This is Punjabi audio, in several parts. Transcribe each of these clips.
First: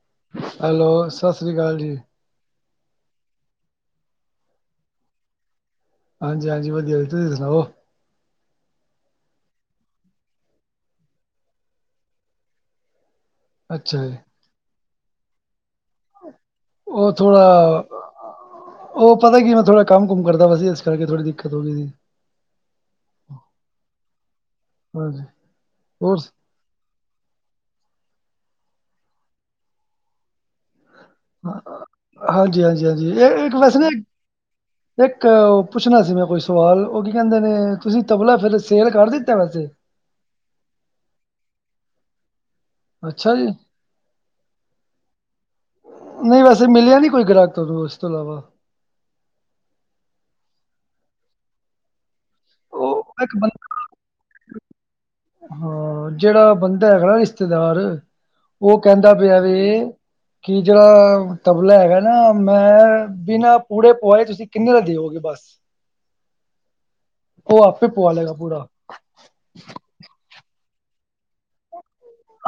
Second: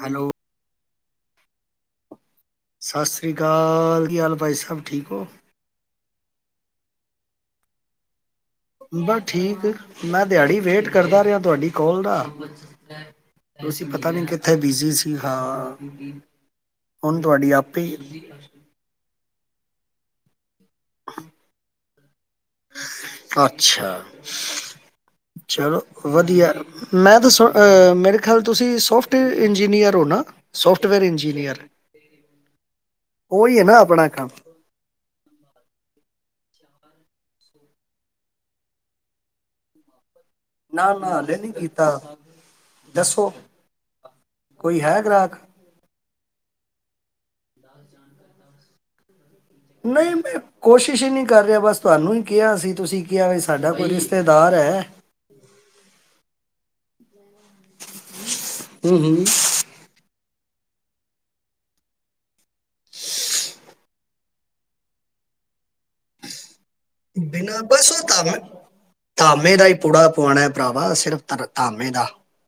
ਹੈਲੋ ਹੈਲੋ ਸਤਿ ਸ਼੍ਰੀ ਅਕਾਲ ਜੀ। ਸਤਿ ਸ਼੍ਰੀ ਅਕਾਲ ਕੀ ਹਾਲ ਭਾਈ ਸਾਬ ਠੀਕ ਹੋ। ਹਾਂਜੀ- ਹਾਂਜੀ ਵਧੀਆ ਜੀ ਤੁਸੀਂ ਸੁਣਾਓ। ਬਸ ਠੀਕ ਮੈਂ ਦਿਹਾੜੀ ਵੇਟ ਕਰਦਾ ਰਿਹਾ ਤੁਹਾਡੀ ਕੋਲ ਦਾ ਤੁਸੀਂ ਅੱਛਾ ਪਤਾ ਜੀ, ਨਹੀਂ ਕਿੱਥੇ ਬਿਜੀ ਸੀ ਹਾਂ। ਉਹ ਹੁਣ ਥੋੜਾ ਤੁਹਾਡੀ ਆਪੇ ਉਹ ਪਤਾ ਕੀ ਮੈਂ ਥੋੜਾ ਕੰਮ ਕੁਮ ਕਰਦਾ ਪਿਆ ਸੀ ਇਸ ਕਰਕੇ ਥੋੜ੍ਹੀ ਦਿੱਕਤ ਹੋ ਗਈ ਸੀ। ਅੱਛਾ ਹਾਂਜੀ, ਚਲੋ ਹੋਰ ਵਧੀਆ ਮੈਂ ਤਾਂ ਮੇਰੇ ਖਿਆਲ ਤੁਸੀਂ ਸੋਫਟਵੇਅਰ ਇੰਜੀਨੀਅਰ ਹੋ ਨਾ ਸੋਫਟਵੇਅਰ ਇੰਜੀਨੀਅਰ ਹਾਂਜੀ-ਹਾਂਜੀ-ਹਾਂਜੀ ਇਹ ਇੱਕ ਉਹੀ ਹੈ ਵੈਸੇ ਨਾ ਇਕ ਆਪਣਾ ਕੰਮ ਇੱਕ ਪੁੱਛਣਾ ਸੀ ਮੈਂ ਕੋਈ ਸਵਾਲ ਉਹ ਕੀ ਕਹਿੰਦੇ ਨੇ ਤੁਸੀਂ ਤਬਲਾ ਫੇਰ ਸੇਲ ਕਰ ਦਿੱਤਾ ਵੈਸੇ ਨਾ -ਨਾ ਨੀ ਕੀਤਾ ਦੱਸੋ ਅੱਛਾ ਜੀ, ਕੋਈ ਹੈ ਗ੍ਰਾਹਕ ਨਹੀਂ ਵੈਸੇ ਮਿਲਿਆ ਨਹੀਂ ਕੋਈ ਗ੍ਰਾਹਕ ਤੁਹਾਨੂੰ ਇਸ ਤੋਂ ਇਲਾਵਾ ਨਹੀਂ ਮੈਂ ਕੋਸ਼ਿਸ਼ ਹੀ ਨਹੀਂ ਕਰ ਰਿਹਾ ਬਸ ਤੁਹਾਨੂੰ ਹੀ ਕਿਹਾ ਸੀ ਤੁਸੀਂ ਉਹ ਕਿਹਾ ਇੱਕ ਵੀ ਸਾਡੇ ਸਾਡਾ ਬੰਦਾ ਕੋਈ ਰਿਸ਼ਤੇਦਾਰ ਹੈ। ਹਾਂ ਜਿਹੜਾ ਬੰਦਾ ਹੈਗਾ ਨਾ ਰਿਸ਼ਤੇਦਾਰ ਉਹ ਹੂੰ ਕਹਿੰਦਾ ਹੂੰ ਪਿਆ ਵੈ ਕਿ ਜਿਹੜਾ ਤਬਲਾ ਹੈਗਾ ਨਾ ਮੈਂ ਬਿਨਾਂ ਪੂੜੇ ਪੁਆਏ ਤੁਸੀਂ ਕਿੰਨੇ ਦਾ ਦਿਉਗੇ ਬਸ ਬਿਨਾਂ ਆਪੇ ਬਸ ਉਹ ਪਵਾ ਲਏਗਾ ਤਾਮੇ ਪੂਰਾ ਧਾਮੇ ਦਾ ਹੀ ਪੂੜਾ ਪੁਆਣਾ ਭਰਾਵਾ ਸਿਰਫ ਧਾਮੇ ਦਾ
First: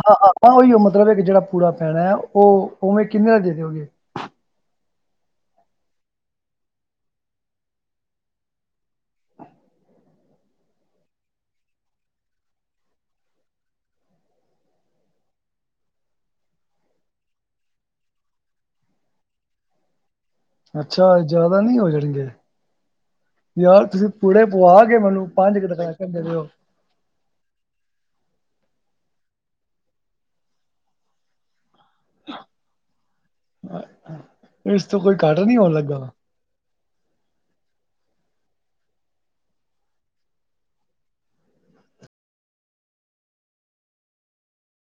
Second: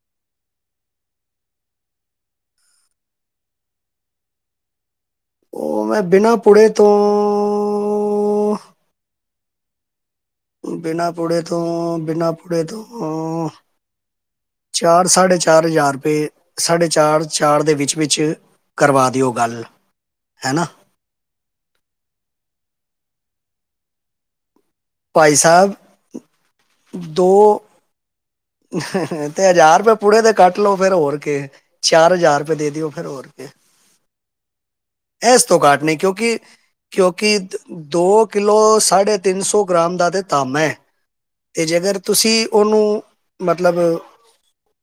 ਹਾਂ -ਹਾਂ ਉਹੀ ਉਹ ਮਤਲਬ ਜਿਹੜਾ ਪੂੜਾ ਪੈਣਾ ਹੈ ਉਹ ਉਵੇਂ ਕਿੰਨੇ ਦਾ ਦੇ ਦਿਓਗੇ। ਉਹ ਮੈਂ ਬਿਨਾਂ ਪੁੜੇ ਤੋਂ ਬਿਨਾਂ ਪੁੜੇ ਤੋਂ-ਬਿਨਾਂ ਪੁੜੇ ਤੋਂ ਆਂ ਚਾਰ ਸਾਢੇ ਚਾਰ ਹਜ਼ਾਰ ਰੁਪਏ ਸਾਢੇ ਚਾਰ ਚਾਰ ਦੇ ਵਿੱਚ-ਵਿੱਚ ਕਰਵਾ ਦਿਓ ਗੱਲ ਹੈਨਾ। ਅੱਛਾ ਜਿਆਦਾ ਨਹੀਂ ਹੋ ਜਾਣਗੇ ਯਾਰ ਤੁਸੀ ਪੂੜੇ ਪੁਆ ਕੇ ਮੈਨੂੰ ਭਾਈ ਪੰਜ ਸਾਹਿਬ ਤਕਣ ਕਰ ਕੇ ਦਿਓ। ਦੋ [inaudible] ਤੇ ਹਜ਼ਾਰ ਰੁਪਏ ਪੁੂੜੇ ਤੇ ਕੱਟ ਲੋ ਫੇਰ ਹੋਰ ਕੀ ਏ। ਚਾਰ ਹਜ਼ਾਰ ਰੁਪਏ ਦੇ ਦਿਓ ਫਿਰ ਹੋਰ ਕੇ ਇਸ ਤੋਂ ਕੋਈ ਇਸ ਤੋਂ ਹੋਣ ਘੱਟ ਨਹੀਂ ਲੱਗਾ ਕਿਉਂਕਿ ਕਿਉਂਕਿ ਦੋ ਕਿਲੋ ਸਾਢੇ ਤਿੰਨ ਸੌ ਗ੍ਰਾਮ ਦਾ ਤੇ ਤਾਂਬਾ ਹੈ। ਤੇ ਜੇਕਰ ਤੁਸੀਂ ਉਹਨੂੰ ਮਤਲਬ